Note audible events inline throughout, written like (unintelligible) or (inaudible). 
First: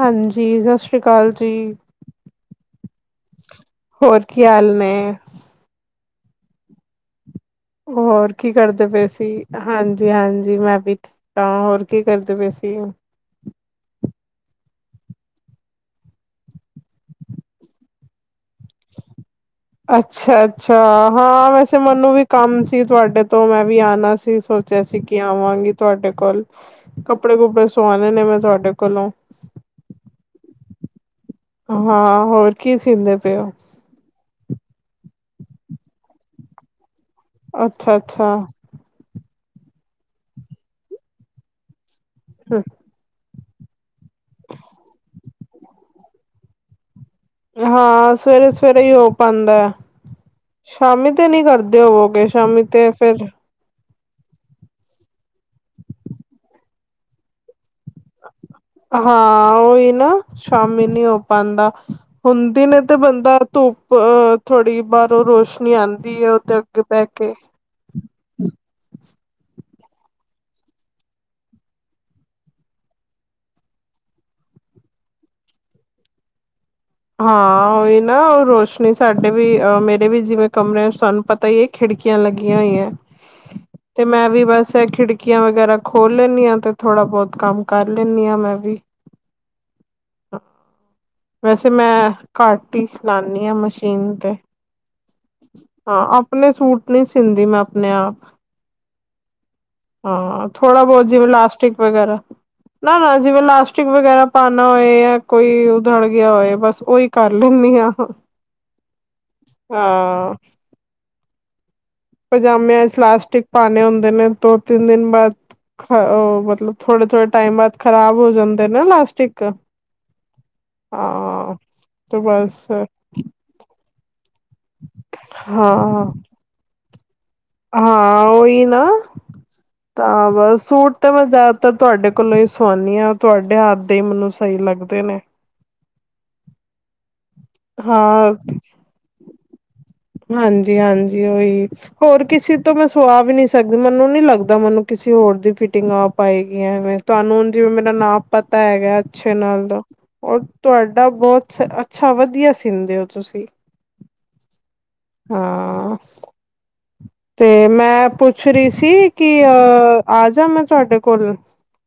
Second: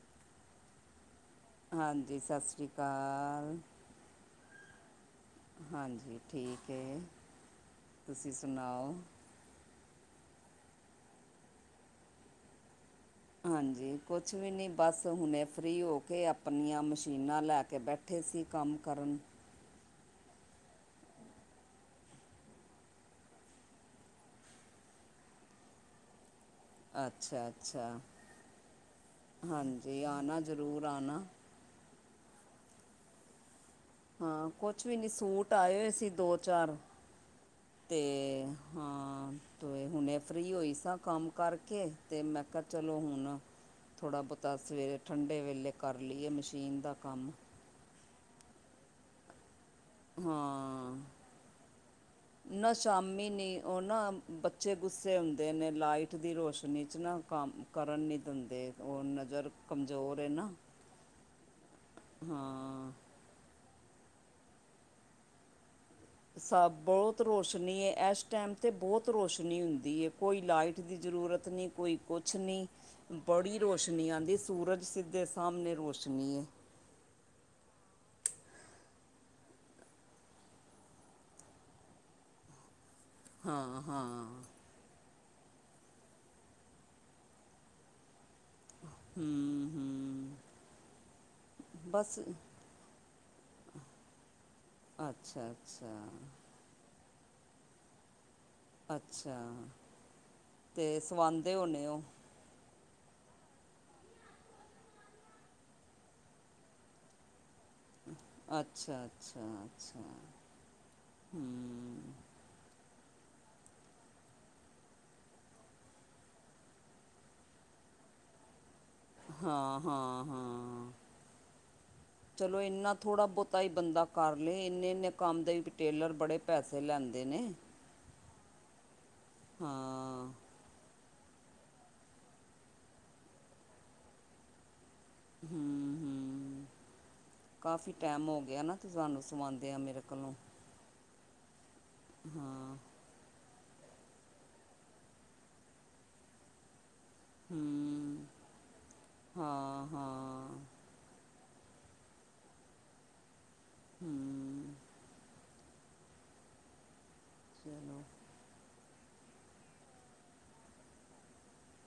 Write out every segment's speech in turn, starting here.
ਹਾਂਜੀ ਸਤਿ ਸ੍ਰੀ ਅਕਾਲ ਜੀ। ਹਾਂਜੀ ਸਤਿ ਸ਼੍ਰੀ ਅਕਾਲ। ਹੋਰ ਕੀ ਹਾਲ ਨੇ? ਹਾਂਜੀ ਠੀਕ ਹੈ। ਤੁਸੀਂ ਹੋਰ ਕੀ ਕਰਦੇ ਸੁਣਾਓ ਪਏ ਸੀਂ? ਹਾਂਜੀ- ਹਾਂਜੀ ਮੈਂ ਵੀ ਠੀਕ ਹਾਂ, ਹੋਰ ਕੀ ਕਰਦੇ ਪਏ ਸੀਂ? ਹਾਂਜੀ ਕੁਛ ਵੀ ਨਹੀਂ ਬਸ ਹੁਣੇ ਫ੍ਰਰੀ ਹੋ ਕੇ ਆਪਣੀਆਂ ਮਸ਼ੀਨਾਂ ਲੈ ਕੇ ਬੈਠੇ ਸੀਂ ਕੰਮ ਕਰਨ। ਅੱਛਾ- ਅੱਛਾ ਹਾਂ ਵੈਸੇ ਮੈਨੂੰ ਵੀ ਕੰਮ ਸੀ ਤੁਹਾਡੇ ਤੋਂ ਮੈਂ ਵੀ ਆਉਣਾ ਸੀ ਸੋਚ ਜੈਸੇ ਕਿ ਆਵਾਂਗੀ ਤੁਹਾਡੇ ਕੋਲ, ਕੱਪੜੇ- ਅੱਛਾ ਕੁੱਪੜੇ ਅੱਛਾ ਸੋਆਣੇ ਨੇ ਮੈਂ ਤੁਹਾਡੇ ਕੋਲ। ਹਾਂਜੀ ਆਣਾ ਜ਼ਰੂਰ ਆਣਾ। ਹਾਂ ਹੋਰ ਕੀ ਸੀਂਦੇ ਪਏ ਹੋ? ਹਾਂ ਕੁਛ ਵੀ ਨਹੀਂ ਸੂਟ ਆਏ ਹੋਏ ਸੀ, ਦੋ- ਚਾਰ ਅੱਛਾ-ਅੱਛਾ, ਤੇ- ਹਾਂ ਤੇ ਹੁਣੇ ਫ੍ਰਰੀ ਹੋਈ ਸਾਂ ਕੰਮ ਕਰਕੇ ਤੇ ਮੈਂ ਕਿਹਾ ਚਲੋ ਚਲੋ ਹੁਣ, ਥੋੜਾ ਬਹੁਤਾ ਸਵੇਰੇ ਠੰਡੇ ਵੇਲੇ ਕਰ ਲਈਏ ਮਸ਼ੀਨ ਦਾ ਕੰਮ। ਹਾਂ ਸਵੇਰੇ- ਸਵੇਰੇ ਹੀ ਹੋ ਪਾਉਂਦਾ ਹੈ। ਹਾਂ, ਹੋਵੋਗੇ ਸ਼ਾਮੀ ਨਾ ਤੇ ਫਿਰ ਸ਼ਾਮੀ ਨੀ ਉਹ ਨਾ ਬੜੇ ਗੁੱਸੇ ਹੁੰਦੇ ਨੇ ਲਾਈਟ ਦੀ ਰੋਸ਼ਨੀ ਚ ਨਾ ਕੰਮ ਕਰਨ ਦਿੰਦੇ ਉਹ ਨਜ਼ਰ ਹਾਂ ਉਹੀ ਨਾ, ਕਮਜ਼ੋਰ ਹੈ ਸ਼ਾਮੀ ਨੀ ਹੋ ਪਾਉਂਦਾ ਹੁਣੇ ਦਿਨੇ ਹਾਂ ਤੇ ਬੰਦੇ ਬਾਹਰ ਧੂੱਪ ਥੋੜੀ ਬਾਹਰੋਂ ਰੋਸ਼ਨੀ ਆਉਂਦੀ ਹੈ ਉਹਦੇ ਅੱਗੇ ਬਹਿ ਕੇ। ਨਹੀਂ ਏ ਇਸ ਟਾਈਮ ਤੇ ਬਹੁਤ ਰੋਸ਼ਨੀ ਹੁੰਦੀ ਹੈ। ਕੋਈ ਲਾਈਟ ਦੀ ਜ਼ਰੂਰਤ ਨਹੀਂ, ਕੋਈ ਕੁਛ ਨਹੀਂ। ਬੜੀ ਰੋਸ਼ਨੀ ਆਉਂਦੀ ਸੂਰਜ ਸਿੱਧੇ ਸਾਹਮਣੇ ਰੋਸ਼ਨੀ ਹੈ। ਹਾਂ ਓਹੀ ਨਾ ਰੋਸ਼ਨੀ ਸਾਡੇ ਵੀ ਅ ਮੇਰੇ ਵੀ ਜਿਵੇਂ ਕਮਰੇ ਸਾਨੂੰ ਪਤਾ ਈ ਏ ਖਿੜਕੀਆਂ ਲੱਗੀਆਂ ਹੋਈਐਂ ਹਾਂ ਤੇ ਹਾਂ ਮੈਂ ਵੀ ਬਸ ਤੇ ਖਿੜਕੀਆਂ ਵਗੈਰਾ ਖੋਲ ਲੈਂਨੀ ਆਂ ਤੇ ਥੋੜ੍ਹਾ ਬੋਤ ਕੰਮ ਕਰ ਲੈਂਨੀ ਆਂ ਮੈਂ ਵੀ। ਹੂੰ-ਹੂੰ। ਤੇ ਮੈਂ ਘੱਟ ਈ ਲਾਨੀ ਆਂ ਮਸ਼ੀਨ ਤੇ। ਅੱਛਾ-ਅੱਛਾ। ਨਈ ਸੀਂਧੀ ਮੈਂ ਆਪਣੇ ਆਪ। ਅੱਛਾ ਹਾਂ, ਥੋੜਾ ਤੇ ਬੋਤ ਜਿਵੇਂ ਸਵਾਂਦੇ ਲਾਸਟਿਕ ਹੋਣੇ ਹੋ ਵਗੈਰਾ ਨਾ-ਨਾ ਜਿਵੇਂ ਲਾਸਟਿਕ ਵਗੈਰਾ ਪਾਨਾ ਏ ਯਾਂ ਕੋਈ ਉਧੜ ਗਿਆ ਹੋਏ ਬਸ ਓਈ ਕਰ ਲੈਂਨੀ ਆਂ। ਅੱਛਾ-ਅੱਛਾ-ਅੱਛਾ, ਹਾਂ ਹੂੰ। ਪਜਾਮਿਆਂ ਏੱਚ ਲਾਸਟਿਕ ਪਾਨੇ ਹੁੰਦੇ ਨੇ ਦੋ-ਤਿੰਨ ਦਿਨ ਬਾਦ। ਹ ਅ ਮਤਲਬ ਥੋੜੇ-ਥੋੜੇ ਟਾਈਮ ਬਾਦ ਖਰਾਬ ਹੋ ਜਾਂਦੇ ਨਾ ਲਾਸ਼ਟ ਹਾਂ-ਹਾਂ-ਹਾਂ। ਹਾਂ ਤੇ ਚਲੋ ਬਸ ਏਨਾ ਥੋੜਾ ਬੋਤਾ ਈ ਬੰਦਾ ਕਰ ਲਏ ਏਨੇ-ਏਨੇ ਕੰਮ ਦੇ ਈ ਪ ਹਾਂ ਟੇਲਰ ਬੜੇ ਪੈਸੇ ਲੈਂਦੇ ਨੇ। ਹਾਂ, ਓਹੀ ਨਾ ਹਾਂ ਤਾਂ ਬਸ ਸੂਟ ਤੇ ਮੈਂ ਜ਼ਿਆਦਾਤਰ ਤੋਆਡੇ ਕੋਲੋਂ ਈ ਸੋਆਨੀ ਆਂ। ਤੋਆਡੇ ਹੱਥ ਦੇ ਈ ਮੇਨੂੰ ਸਈ ਲੱਗਦੇ ਨੇ। ਹੂੰ-ਹੂੰ, ਕਾਫੀ ਟੈਮ ਹਾਂ ਹੋ ਗਿਐ ਨਾ। ਜਾਨ ਨੂੰ ਸੁਵਾਂਦੇ ਆਂ ਮੇਰੇ ਕਲੋਂ। ਜੀ ਹਾਂਜੀ ਓਈ। ਹੋਰ ਕਿਸੇ ਤੋਂ ਹਾਂ ਮੈਂ ਸੁਆ ਵੀ ਨੀ ਸ ਤਦੀ ਮੇਨੂੰ ਨੀ ਲੱਗਦਾ ਮੇਨੂੰ ਕਿਸੇ ਹੋਰ ਦੀ ਫਿਟਿੰਗ ਆ ਪਾਏਗੀ ਐਵੇਂ। ਤੁਆਨੂੰ ਜਿਵੇਂ ਮੇਰਾ ਨਾਪ ਹੂੰ ਪਤਾ ਹੈਗੈ ਅੱਛੇ ਨਾਲ ਦਾ ਹਾਂ ਓ ਹਾਂ ਤੋਆਡਾ ਬੋਤ ਸ ਅੱਛਾ ਵਧੀਆ ਸੀਂਦੇ ਓ ਤੁਸੀ। ਹੂੰ। ਹਾਂ, ਤੇ ਚਲੋ ਮੈਂ ਪੁੱ ਫ੍ਰੀ ਸੀ ਕਿ ਅ ਆਜਾ ਮੈਂ ਤੋਆਡੇ ਕੋਲ?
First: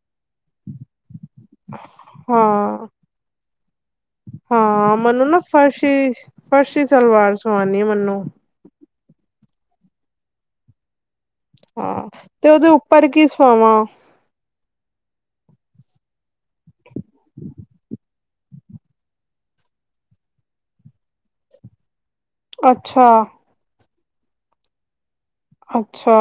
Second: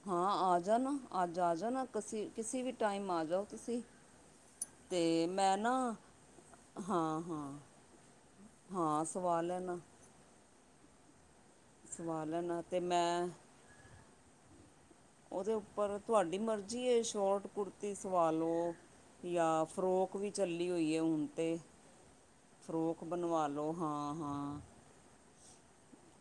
ਹਾਂ ਆ ਜਾਨਾ। ਅੱਜ ਆ ਜਾਨਾ। ਕਿਸੀ, ਕਿਸੀ ਵੀ ਹਾਂ ਟਾਈਮ ਆ ਜਾਓ ਤੁਸੀ। ਹਾਂ, ਮਨੂੰ ਨਾ ਫਰਸ਼ੀ, ਫਰਸ਼ੀ ਹਾਂ ਸਲਵਾਰ ਹਾਂ ਸੁਆਨੀ ਐ ਮਨੂੰ। ਹਾਂ ਸਵਾ ਲੈਨਾ। ਸਵਾ ਲੈਨਾ ਤੇ ਮੈਂ ਪਵਾਂ ਓਦੇ ਉੱਪਰ ਤੁਆਡੀ ਮਰਜ਼ੀ ਏ ਸ਼ੋਰਟ ਕੁਰਤੀ ਸਵਾ ਲੋ ਯਾਂ ਫਰੋਕ ਵੀ ਚੱਲੀ ਹੋਈ ਏ ਹੁਣ ਤੇ ਫਰੋਕ ਅੱਛਾ ਬਨਵਾ ਲੋ, ਹਾਂ-ਹਾਂ। ਅੱਛਾ।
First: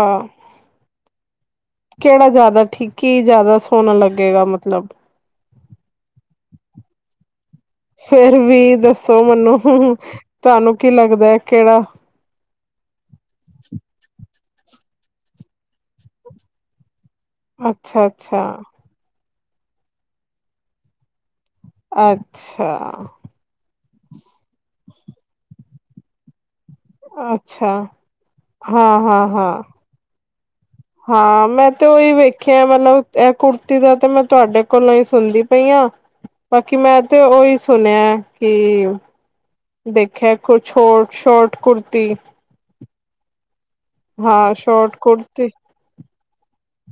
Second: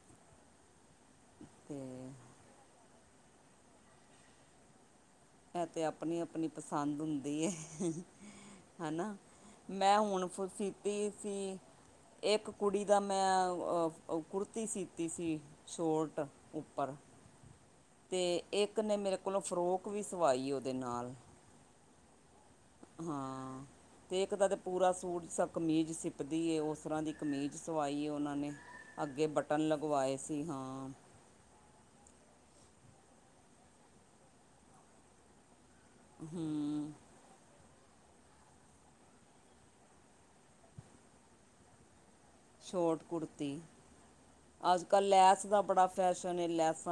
ਤੇ ਕੇੜਾ ਜ਼ਿਆਦਾ ਠੀਕ, ਕੀ ਜਾਦਾ ਸੋਨਾ ਲੱਗੇਗਾ ਮਤਲਬ ਐ ਤੇ ਆਪਣੀ-ਆਪਣੀ ਪਸੰਦ ਹੁੰਦੀ ਏ। ਫੇਰ ਵੀ ਹੈਨਾ, ਦੱਸੋ ਮੈਨੂੰ ਮੈਂ ਹੁਣ ਫ ਤੁਹਾਨੂੰ ਕੀ ਸੀਤੀ ਲੱਗਦਾ ਸੀ। ਕਿਹੜਾ ਏੱਕ ਕੁੜੀ ਦਾ ਮੈਂ ਅ ਕੁੜਤੀ ਸੀਤੀ ਸੀ ਸ਼ੋਰਟ, ਉੱਪਰ ਅੱਛਾ ਤੇ ਅੱਛਾ ਏੱਕ ਨੇ ਮੇਰੇ ਕੋਲੋਂ ਫਰੋਕ ਵੀ ਸਵਾਈ ਏ ਓਦੇ ਨਾਲ। ਅੱਛਾ। ਹਾਂ ਤੇ ਏੱਕ ਦਾ ਤੇ ਪੂਰਾ ਸੂਟ ਸਾ ਕਮੀਜ ਸਿਪਦੀ ਏ ਓਸ ਤਰ੍ਹਾਂ ਦੀ ਕਮੀਜ ਅੱਛਾ ਸਵਾਈ ਏ ਓਨਾਂ ਨੇ। ਹਾਂ ਅੱਗੇ ਹਾਂ ਹਾਂ ਬਟਨ ਲਗਵਾਏ ਸੀ, ਹਾਂ। ਹਾਂ ਮੈਂ ਤੇ ਓਈ ਵੇਖੇਐ ਮਤਲਬ ਐ ਕੁਰਤੀ ਦਾ ਤੇ ਮੈਂ ਤੁਆਡੇ ਕੋਲੋਂ ਈ ਸੁਨਦੀ ਪਈ ਆਂ। ਬਾਕੀ ਹੂੰ ਮੈਂ ਤੇ ਉਹੀ ਸੁਣਿਆ ਕਿ ਦੇਖਿਆ ਕੂਛ ਹੋਰ ਸੋ਼ਟ ਕੁਰਤੀ। ਸ਼ੋਟ ਕੁੜਤੀ, ਹਾਂ ਅੱਜ ਸ਼ੋਟ ਕੱਲ ਕੁੜਤੀ ਲੈਸ ਦਾ ਬੜਾ ਫੈਸ਼ਨ ਹੈ, ਲੈਸ।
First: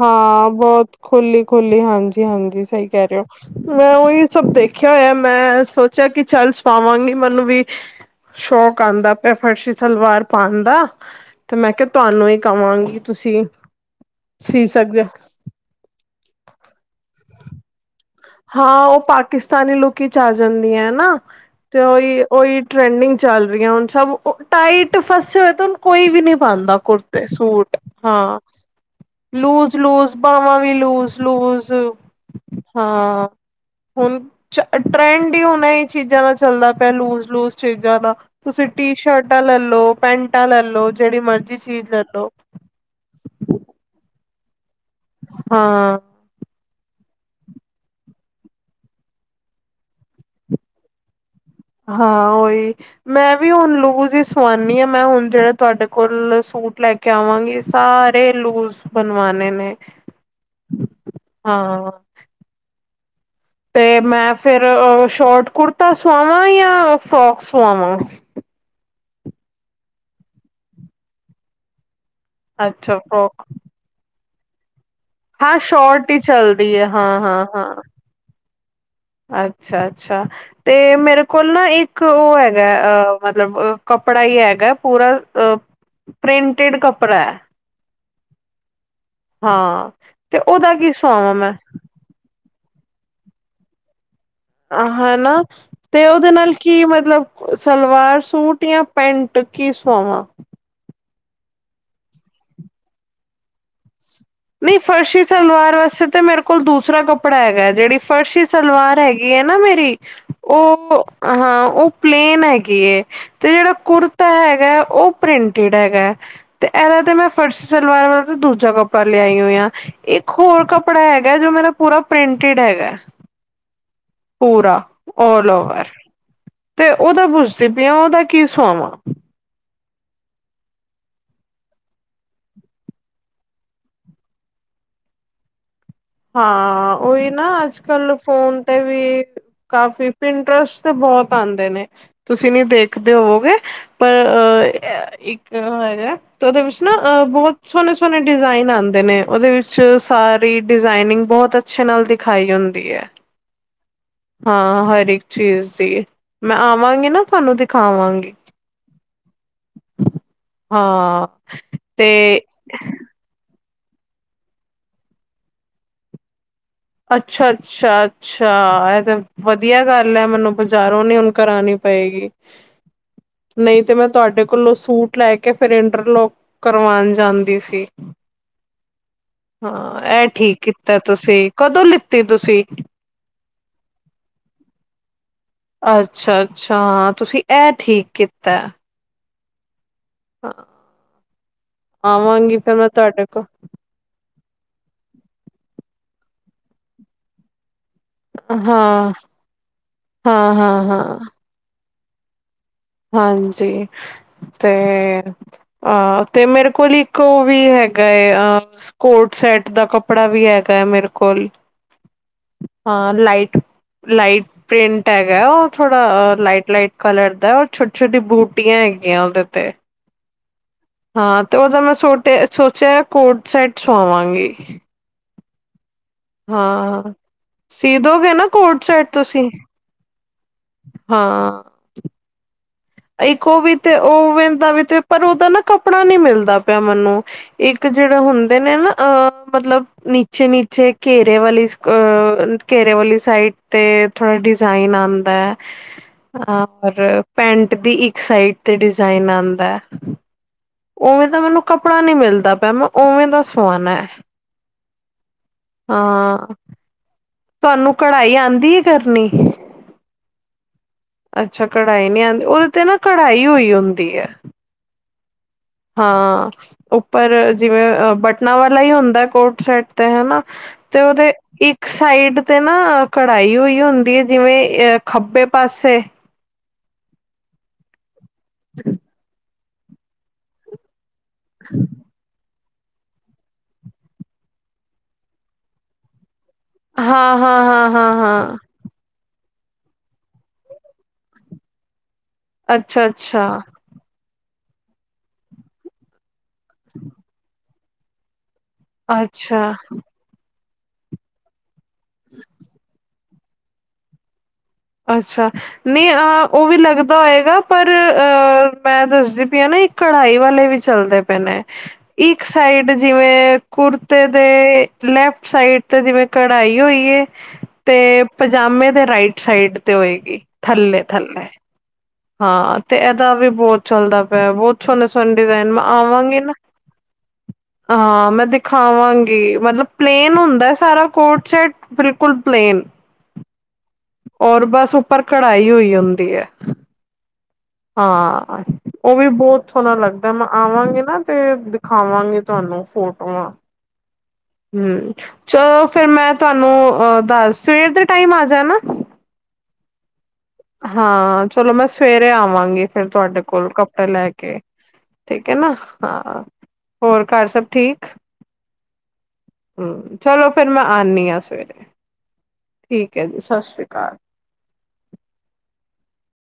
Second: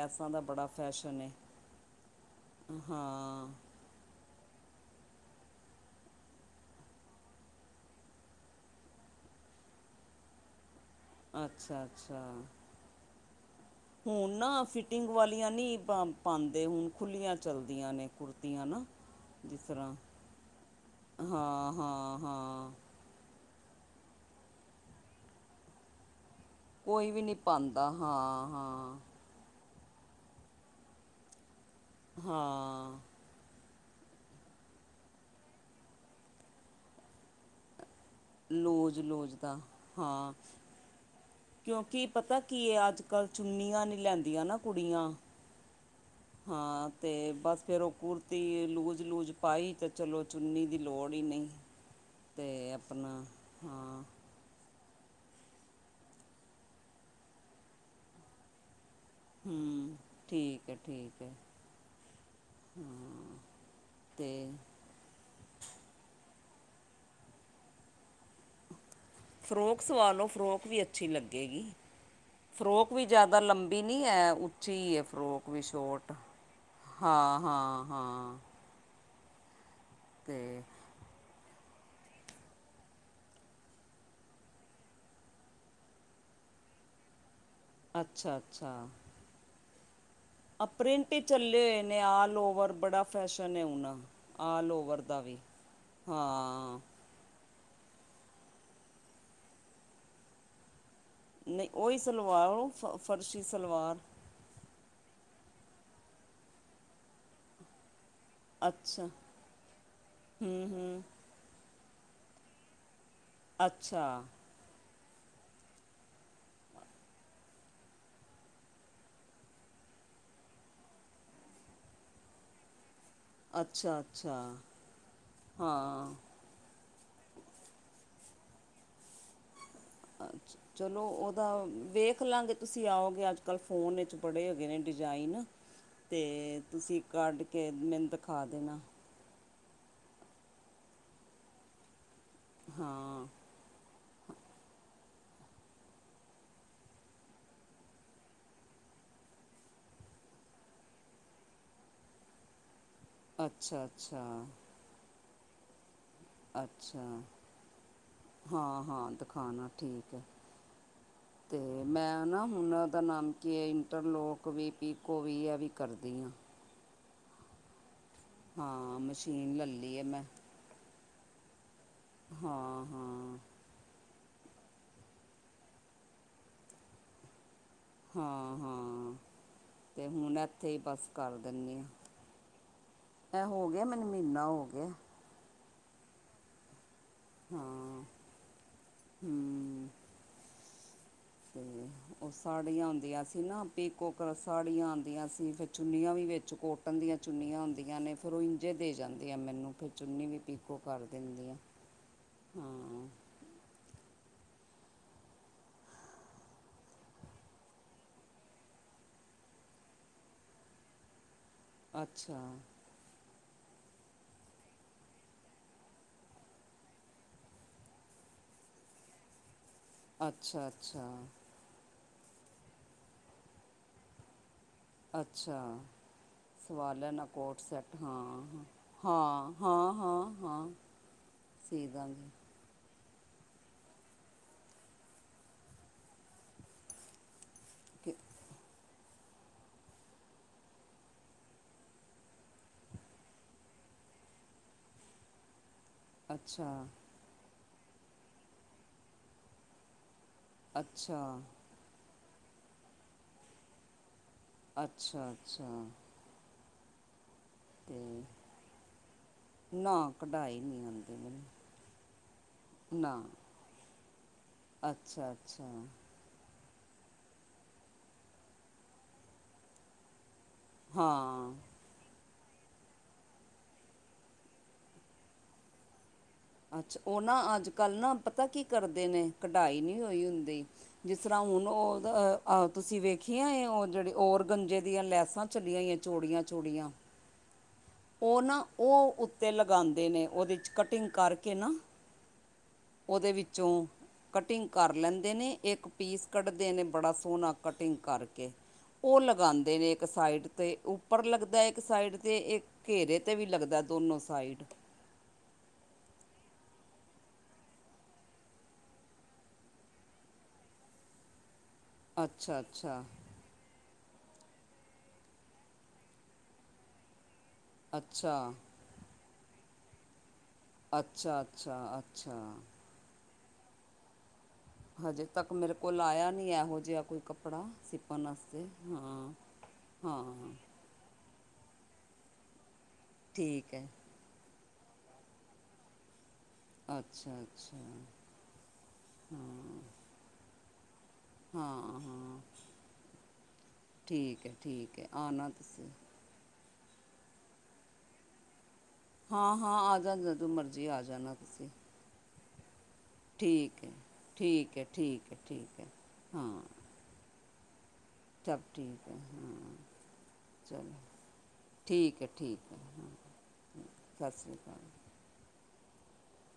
ਹਾਂ ਬਹੁਤ ਏ ਖੁਲੀ- ਖੁਲੀ ਹਾਂਜੀ- ਹਾਂਜੀ ਸਹੀ ਕਹਿ ਰਹੇ ਹਾਂ ਹੋ। ਮੈਂ ਉਹੀ ਸਭ ਦੇਖਿਆ ਹੋਇਆ, ਮੈਂ ਸੋਚਿਆ ਕਿ ਚੱਲ ਸੁਵਾਵਾਂਗੀ ਮੈਨੂੰ ਵੀ ਸ਼ੌਕ ਆਦਾ ਪੈਆ ਫਰਸ਼ੀ ਸਲਵਾਰ ਪਾਉਣ ਦਾ। ਤੇ ਮੈਂ ਅੱਛਾ ਕਿਹਾ ਅੱਛਾ ਤੁਹਾਨੂੰ ਇ ਕਵਾਂਗੀ, ਤੁਸੀਂ ਹੁਣ ਨਾ ਸੀ ਸਕਦੇ ਹੋ ਫਿਟਿੰਗ ਵਾਲੀਆਂ ਨੀ ਪਾ ਪਾਂਦੇ, ਹੁਣ ਖੁੱਲੀਆਂ ਚੱਲਦੀਆਂ ਨੇ। ਕੁੜਤੀਆਂ ਨਾ ਹਾਂ, ਉਹ ਜਿਸ ਪਾਕਿਸਤਾਨੀ ਤਰ੍ਹਾਂ ਲੁੱਕ ਵਿਚ ਆ ਜਾਂਦੀਆਂ ਐ ਹਨਾ, ਹਾਂ ਤੇ ਹਾਂ ਉਹੀ- ਉਹੀ ਹਾਂ ਟਰੈਂਡਿੰਗ ਚੱਲ ਰਹੀਆਂ ਹੁਣ ਸਭ ਉਹ, ਟਾਈਟ ਫਸੇ ਹੋਏ ਤੇ ਹੁਣ ਕੋਈ ਵੀ ਨੀ ਪਾਂਦਾ ਕੋਈ ਵੀ ਕੁੜਤੇ ਨਹੀਂ ਸੂਟ, ਪਾਉਂਦਾ ਹਾਂ। ਹਾਂ ਲੂਜ਼- ਲੂਜ ਬਾਵਾਂ ਵੀ ਲੂਜ- ਲੂਜ਼। ਹਾਂ। ਹਾਂ, ਹੁਣ ਟ੍ਰੈਂਡ ਹੀ ਹੁਣ ਹੀ ਚੀਜ਼ਾਂ ਨਾਲ ਚੱਲਦਾ ਪੈਆ, ਲੂਜ- ਲੂਜ ਚੀਜ਼ਾਂ ਦਾ। ਤੁਸੀਂ ਟੀ ਲੋਜ ਲੋਜ ਸ਼ਰਟਾਂ ਦਾ ਲੈਲੋ, ਹਾਂ ਪੈਂਟਾਂ ਲੈਲੋ, ਜਿਹੜੀ ਮਰਜ਼ੀ ਚੀਜ਼ ਲੈ ਕਿਉਂਕਿ ਲੋ ਪਤਾ ਕੀ ਐ, ਅੱਜਕੱਲ ਚੁੰਨੀਆਂ ਨਹੀਂ ਲੈਂਦੀਆਂ ਨਾ ਕੁੜੀਆਂ। ਹਾਂ ਹਾਂ ਤੇ ਬਸ ਫੇਰ ਉਹ ਕੁੜਤੀ ਲੂਜ- ਲੂਜ ਪਾਈ ਤੇ ਚਲੋਂ ਚੁੰਨੀ ਦੀ ਲੋੜ ਹੀ ਨਹੀਂ। ਹਾਂ ਉਹਈ, ਅਤੇ ਆਪਣਾ ਮੈਂ ਵੀ ਹੁਣ ਹਾਂ ਲੂਜ ਇ ਸਵਾਨੀ ਆ, ਮੈਂ ਹੁਣ ਜਿਹੜੇ ਤੁਹਾਡੇ ਕੋਲ ਸੂਟ ਲੈ ਕੇ ਆਵਾਂਗੀ ਸਾਰੇ ਲੂਜ ਬਣਵਾਣੇ ਨੇ, ਹੂੰ ਠੀਕ ਹਾਂ। ਹੂੰ। ਤੇ ਮੈਂ ਫੇਰ ਸ਼ੋਟ ਕੁੜਤਾ ਸੁਆਵਾਂ ਜਾਂ ਫਰੋਕ ਸੁਆਵਾਂ? ਫਰੋਕ ਸਵਾ ਲਓ, ਫਰੋਕ ਵੀ ਅੱਛੀ ਲੱਗੇਗੀ। ਫਰੋਕ ਵੀ ਜ਼ਿਆਦਾ ਲੰਬੀ ਨੀ ਐ ਉ ਚੀ ਆ ਫਰੋਕ ਹਾਂ ਵੀ ਸ਼ੋਰਟ ਛੋਟ, ਹੀ ਚੱਲਦੀ ਹੈ ਹਾਂ- ਹਾਂ, ਹਾਂ। ਅੱਛਾ- ਅੱਛਾ, ਅਤੇ ਤੇ ਮੇਰੇ ਕੋਲ ਨਾ, ਇੱਕ ਉਹ ਹੈਗਾ ਅ ਮਤਲਬ ਕੱਪੜਾ ਹੀ ਹੈਗਾ ਪੂਰਾ ਅ ਪ੍ਰਿੰਟੇਡ ਕੱਪੜਾ ਐ। ਅੱਛਾ- ਅੱਛਾ। ਹਾਂ। ਤੇ ਆ ਉਹਦਾ ਕੀ ਪ੍ਰਿੰਟ ਹੀ ਸੁਆਵਾਂ ਮੈਂ ਚੱਲੇਂ ਹੋਏ ਨੇ, ਆਲਓਵਰ ਬੜਾ ਫੈਸ਼ਨ ਐ ਹੁਣਾ। ਆਹ ਹਨਾ, ਤੇ ਉਹਦੇ ਨਾਲ ਹਾਂ ਕੀ ਮਤਲਬ ਸਲਵਾਰ ਸੂਟ ਜਾਂ ਪੈਂਟ ਕੀ ਸੁਵਾਵਾਂ? ਨਹੀਂ ਉਹੀ ਸਲਵਾਔ ਉਹ ਫ ਫਰਸ਼ੀ ਸਲਵਾਰ। ਨਈ ਫਰਸ਼ੀ ਸਲਵਾਰ ਵਾਸਤੇ ਤਾਂ ਮੇਰੇ ਕੋਲ ਦੂਸਰਾ ਕੱਪੜਾ ਹੈਗਾ ਐ, ਜਿਹੜੀ ਫਰਸ਼ੀ ਸਲਵਾਰ ਅੱਛਾ ਹੈਗੀ ਐਂ ਨਾ ਮੇਰੀ, ਹੂੰ ਹੂੰ ਉਹ ਹਾਂ ਉਹ ਪਲੇਨ ਹੈਗੀ ਐ। ਤੇ ਜਿਹੜਾ ਅੱਛਾ ਕੁੜਤਾ ਹੈਗਾ ਐ, ਉਹ ਪ੍ਰਿੰਟਿਡ ਹੈਗਾ ਐ, ਤੇ ਇਹਦਾ ਤੇ ਮੈਂ ਫਰਸ਼ ਸਲਵਾਰ ਵਾਲ ਤੇ ਦੂਜਾ ਕੱਪ ੜਾ ਲਿਆਈ ਹੋਈ ਆ, ਇੱਕ ਹੋਰ ਕੱਪੜਾ ਹੈਗਾ ਜੋ ਮੇਰਾ ਪੂਰਾ ਪ੍ਰਿੰਟਡ ਹੈਗਾ। ਅੱਛਾ- ਅੱਛਾ। ਪੂਰਾ ਉਲਓਵਰ, ਹਾਂ ਤੇ ਉਹਦਾ ਪੁਛਦੀ ਪਈ ਆ ਉਹਦਾ ਕੀ ਸੁਆਵਾਂ? ਅੱਛਾ। ਚਲੋਂ ਉਹਦਾ ਵੇਖ ਲਾਂਗੇ, ਤੁਸੀਂ ਆਓਗੇ ਅੱਜ ਕੱਲ ਫੋਨ ਵਿੱਚ ਬੜੇ ਹੈਗੇ ਨੇ ਡਿਜ਼ਾਇਨ। (inaudible) ਹਾਂ, ਤੁਸੀਂ ਉਹੀ ਕੱਢ ਨਾ ਕੇ ਅੱਜ ਮੈਨੂੰ ਕੱਲ ਦਿਖਾ ਫੋਨ ਤੇ ਦੇਣਾ ਵੀ ਕਾਫ਼ੀ ਪਿੰਟਰਸਟ ਤੇ ਬਹੁਤ ਆਉਂਦੇ ਨੇ, ਤੁਸੀਂ ਨੀ ਦੇਖਦੇ ਹਾਂ ਹੋਵੋਗੇ। (inaudible) ਆ ਹ ਇੱਕ ਓ ਹੈਗਾ। ਤੇ ਉਹਦੇ ਵਿੱਚ ਨਾ ਅ ਬਹੁਤ ਸੋਹਣੇ- ਸੋਹਣੇ ਡਿਜ਼ਾਇਨ ਆਉਂਦੇ ਨੇ, ਉਹਦੇ ਵਿੱਚ ਸਾਰੇ ਈ ਡਿਜ਼ਾਇਨਿੰਗ ਬਹੁਤ ਅੱਛੇ ਨਾਲ ਦਿਖਾਈ ਹੁੰਦੀ ਐ। ਅੱਛਾ- ਅੱਛਾ। ਹਾਂ ਹਰ ਇੱਕ ਚੀਜ਼ ਦੀ, ਮੈਂ ਆਵਾਂਗੀ ਅੱਛਾ ਨਾ ਤੁਹਾਨੂੰ ਦਿਖਾਵਾਂਗੀ। ਹਾਂ- ਹਾਂ, ਦ ਖਾਣਾ ਠੀਕ ਹੈ ਹਾਂ ਤੇ ਮੈਂ ਨਾ ਹੁਣ ਉਹ ਦਾ ਨਾਮ ਕਿ ਇੰਟਰਲੋਕ ਵੀ, ਪੀਕੋ ਵੀ, ਆ ਵੀ ਕਰਦੀ ਹਾਂ। ਅੱਛਾ-ਅੱਛਾ, ਅੱਛਾ ਹਾਂ ਇਹ ਤੇ ਮਸ਼ੀਨ ਲੈ ਵਧੀਆ ਲਈ ਗੱਲ ਮੈਂ ਹੈ ਮੈਨੂੰ ਬਾਜ਼ਾਰੋਂ ਨੀ ਹੁਣ ਕਰਾਉਣੀ ਪਏਗੀ ਹਾਂ ਹਾਂ ਨਹੀਂ ਤੇ ਮੈਂ ਤੁਹਾਡੇ ਕੋਲੋਂ ਸੂਟ ਲੈ ਕੇ ਫੇਰ ਇੰਟਰਲੋਕ ਕਰਵਾਉਣ ਜਾਂਦੀ ਸੀ। ਹਾਂ ਹਾਂ ਹਾਂ ਅਤੇ ਇਹ ਹੁਣ ਠੀਕ ਇੱਥੇ ਹੀ ਕੀਤਾ ਬਸ ਕਰ ਤੁਸੀਂ, ਦਿੰਦੀ ਕਦੋਂ ਹਾਂ ਲਿੱਤੀ ਤੁਸੀਂ। ਇਹ ਹੋ ਗਿਆ ਮੈਨੂੰ ਮਹੀਨਾ ਹੋ ਗਿਆ। ਅੱਛਾ-ਅੱਛਾ ਤੁਸੀਂ ਇਹ ਹਾਂ ਠੀਕ ਕੀਤਾ। ਹੂੰ। ਹਾਂ ਅਤੇ ਉਹ ਆਵਾਂਗੀ ਫਿਰ ਸਾੜੀਆ ਮੈਂ ਹੁਉਂਦੀਆਂ ਤੁਹਾਡੇ ਸੀ ਕੋਲ ਨਾ ਪੀਕੋ ਕਰੋ ਸਾੜੀਆਂ ਆਉਂਦੀਆਂ ਸੀ ਫੇਰ ਚੁੰਨੀਆਂ ਵੀ ਵਿੱਚ ਕੋਟਨ ਦੀਆਂ ਚੁੰਨੀਆਂ ਆਦੀਆਂ ਨੇ ਫੇਰ ਉਹ ਇੰਜੇ ਦੇ ਹਾਂ ਜਾਂਦੇ ਆ ਮੈਨੂੰ ਫੇਰ ਚੁੰਨੀ ਵੀ ਹਾਂ ਪੀਕੋ ਹਾਂ ਕਰ ਹਾਂ ਦਿੰਦੀ ਆ, ਹੂੰ। ਹਾਂਜੀ ਤੇ ਆ ਤੇ ਮੇਰੇ ਕੋਲ ਇੱਕ ਉਹ ਵੀ ਹੈਗਾ ਅ ਕੋਟ ਸੈਟ ਦਾ ਕੱਪੜਾ ਵੀ ਹੈਗਾ ਹੈ, ਮੇਰੇ ਕੋਲ। ਅੱਛਾ। ਹਾਂ ਲਾਈਟ, ਲਾਈਟ ਪ੍ਰਿੰਟ ਹੈਗਾ ਉਹ ਥੋੜਾ ਲਾਈਟ-ਲਾਈਟ ਕਲਰ ਦਾ। ਛੋਟੀ-ਛੋਟੀ ਬੂਟੀਆਂ ਹੈਗੀਆਂ ਉਹਦੇ ਤੇ। ਅੱਛਾ-ਅੱਛਾ। ਹਾਂ ਤੇ ਉਹਦਾ ਮੈਂ ਸੋਟਿਆ ਸੋਚਿਆ ਕੋਟ ਸੈਟ ਸਆਵਾਂਗੀ। ਅੱਛਾ। ਸਵਾ ਲੈਨਾ ਕੋਟ ਸੈਟ ਸੀ ਹਾ, ਦੋਗੇ ਨਾ ਕੋਟ ਸੈਟ ਤੁਸੀਂ ਹਾ-ਹਾਂ ਹਾਂ-ਹਾਂ। ਹਾਂ। ਦੇ ਦਾਂਗੀ। ਇੱਕ ਉਹ ਵੀ ਤੇ, ਉਹਦਾ ਵੀ ਤੇ ਪਰ ਉਹਦਾ ਨਾ ਕੱਪੜਾ ਨੀ ਮਿਲਦਾ ਪੇਆ ਮੈਨੂੰ ਇੱਕ ਕਿ ਜਿਹੜੇ ਹੁੰਦੇ ਨੇ ਨਾ ਅ ਮਤਲਬ ਨੀਚ ਫੇਰ ਨੀਚੇ ਘੇਰੇ ਵਾਲੀ, ਘੇਰੇ ਵਾਲੀ ਸਾਈਡ ਤੇ ਥੋੜਾ ਡਿਜ਼ਾਇਨ ਆਉਂਦਾ ਐ। (unintelligible) ਔਰ ਪੈਂਟ ਦੀ ਇੱਕ ਸਾਈਡ ਤੇ ਡਿਜ਼ਾਇਨ ਆਉਂਦਾ ਐ। ਉਵੇਂ ਅੱਛਾ ਦਾ ਮੈਨੂੰ ਕੱਪੜਾ ਨੀ ਮਿਲਦਾ ਪਿਆ ਮੈਂ ਉਵੇਂ ਦਾ ਸਆਣਾ ਐ। ਅੱਛਾ-ਅੱਛਾ। ਹਾਂ ਤੁਹਾਨੂੰ ਤੇ ਕਢਾਈ ਆਉਂਦੀ ਹੈ ਕਰਨੀ। ਨਾ ਕਢਾਈ ਨਹੀਂ ਆਉਂਦੀ। ਮੈਨੂੰ ਅੱਛਾ ਕਢਾਈ ਨਹੀਂ ਆਉਂਦੀ ਉਹਦੇ ਤੇ ਨਾ ਕਢਾਈ ਹੋਈ ਹੁੰਦੀ ਹੈ। ਅੱਛਾ- ਅੱਛਾ। ਹਾਂ ਉੱਪਰ ਜਿਵੇਂ ਬਟਨਾਂ ਵਾਲਾ ਹੀ ਹੁੰਦਾ ਕੋਟ ਸੈਟ ਤੇ ਹਨਾ। ਤੇ ਉਹਦੇ ਹਾਂ ਇੱਕ ਸਾਈਡ ਤੇ ਨਾ ਕਢਾਈ ਹੋਈ ਹੁੰਦੀ ਆ ਜਿਵੇਂ ਅ ਖੱਬੇ ਪਾਸੇ ਅੱਛਾ ਉਹ ਨਾ ਅੱਜ ਕੱਲ੍ਹ ਨਾ ਪਤਾ ਕੀ ਕਰਦੇ ਨੇ ਕਢਾਈ ਨੀ ਹੋਈ ਹੁੰਦੀ ਜਿਸ ਤਰ੍ਹਾਂ ਹੁਣ ਓ ਉਹਦਾ ਤੁਸੀਂ ਵੇਖੀਆਂ ਇਹ ਉਹ ਜਿਹੜੀ ਔਰਗੰਜੇ ਦੀਆਂ ਲੈਸਾਂ ਚੱਲੀਆਂ ਹੋਈਆਂ ਚੋੜੀਆਂ ਚੋੜੀਆਂ ਹਾਂ ਹਾਂ ਹਾਂ ਹਾਂ ਓ ਹਾਂ ਨਾ ਓ ਉੱਤੇ ਲਗਾਉਂਦੇ ਨੇ ਉਹਦੇ 'ਚ ਕਟਿੰਗ ਕਰਕੇ ਨਾ ਅੱਛਾ ਉਹਦੇ ਅੱਛਾ ਵਿੱਚੋਂ ਕਟਿੰਗ ਕਰ ਲੈਂਦੇ ਨੇ ਇੱਕ ਪੀਸ ਕੱਢਦੇ ਨੇ ਬੜਾ ਸੋਹਣਾ ਕਟਿੰਗ ਕਰਕੇ ਉਹ ਅੱਛਾ ਲਗਾਂਦੇ ਨੇ ਇੱਕ ਸਾਈਡ ਤੇ ਉੱਪੜ ਲੱਗਦਾ ਇੱਕ ਸਾਈਡ 'ਤੇ ਇੱਕ ਘੇਰੇ 'ਤੇ ਵੀ ਲੱਗਦਾ ਦੋਨੋਂ ਸਾਈਡ। ਅੱਛਾ ਨਹੀਂ ਉਹ ਵੀ ਲੱਗਦਾ ਹੋਏਗਾ ਪਰ ਅਹ ਮੈਂ ਦੱਸਦੀ ਪਈ ਆ ਨਾ ਇੱਕ ਕੜਾਈ ਵਾਲੇ ਵੀ ਚੱਲਦੇ ਪਏ ਨੇ ਇੱਕ ਅੱਛਾ ਸਾਈਡ ਅੱਛਾ ਜਿਵੇਂ ਕੁੜਤੇ ਦੇ ਲੈਫਟ ਸਾਈਡ ਤੇ ਜਿਵੇਂ ਕਢਾਈ ਹੋਈਏ। ਤੇ ਅੱਛਾ ਪਜਾਮੇ ਦੇ ਰਾਈਟ ਸਾਈਡ ਤੇ ਹੋਏਗੀ। ਥੱਲੇ ਅੱਛਾ, ਥੱਲੇ ਅੱਛਾ ਅੱ ਹਾਂ ਤੇ ਏਦਾ ਵੀ ਬੋਤ ਚੱਲਦਾ ਪਿਆ ਬੋਤ ਸੋਨੇ ਹਜੇ ਸੋਨੇ ਤੱਕ ਡਿਜ਼ਾਇਨ, ਮੇਰੇ ਮੈਂ ਕੋਲ ਆਇਆ ਆਵਾਂਗੀ ਨਾ ਨਹੀਂ ਇਹੋ ਜਿਹਾ ਕੋਈ ਕੱਪੜਾ ਸਿਪਣ ਹਾਂ, ਮੈਂ ਵਾਸਤੇ ਹਾਂ ਦਿਖਾਵਾਂਗੀ ਮਤਲਬ ਪਲੇਨ ਹਾਂ ਹੁੰਦਾ ਸਾਰਾ ਕੋਟ ਸੈਟ ਬਿਲਕੁਲ, ਪਲੇਨ। ਠੀਕ ਐ। ਔਰ ਬਸ ਉੱਪਰ ਕੜਾਈ ਹੋਈ ਹੁੰਦੀ ਐ। ਅੱਛਾ, ਅੱਛਾ। ਹਾਂ, ਓਵੀ ਬੋਤ ਹਾਂ ਸੋਨਾ ਲੱਗਦਾ, ਮੈਂ ਆਵਾਂਗੀ ਨਾ ਤੇ ਹਾਂ ਹਾਂ ਦਿਖਾਵਾਂਗੀ ਤੁਹਾਂਨੂੰ ਫੋਟੋਆਂ ਠੀਕ ਹੈ ਠੀਕ ਹੈ ਹੂੰ, ਆਉਣਾ ਚਲੋ ਤੁਸੀਂ ਫੇਰ ਮੈਂ ਤੁਹਾਨੂੰ ਅ ਦਾਸ ਸਵੇਰ ਦੇ ਟਾਈਮ ਆ ਜਾ ਨਾ ਹਾਂ, ਹਾਂ ਆਜਾ ਜਦੋ ਮਰਜੀ ਜੀ ਆ ਜਾਨਾ ਹਾਂ, ਤੁਸੀਂ, ਚਲੋ ਮੈਂ ਸਵੇਰੇ ਆਵਾਂਗੀ ਫੇਰ ਤੁਹਾਡੇ ਕੋਲ ਠੀਕ ਏ, ਕੱਪੜੇ ਲੈ ਕੇ। ਠੀਕ ਏ, ਠੀਕ ਏ, ਠੀਕ ਏ। ਹਾਂ। ਹੋਰ, ਘਰ ਸਭ ਠੀਕ? ਸਭ ਠੀਕ ਹੈ ਹਾਂ ਹੂੰ, ਚਲੋ ਫੇਰ ਮੈਂ ਆਨੀਂ ਆਂ ਫੇਰ, ਠੀਕ ਹੈ ਹੈ ਹਾਂ ਠੀਕ ਐ ਜੀ। ਸ਼ਾਸਰੀ ਕਾਲ। ਸਤਿ ਸ਼੍ਰੀ ਅਕਾਲ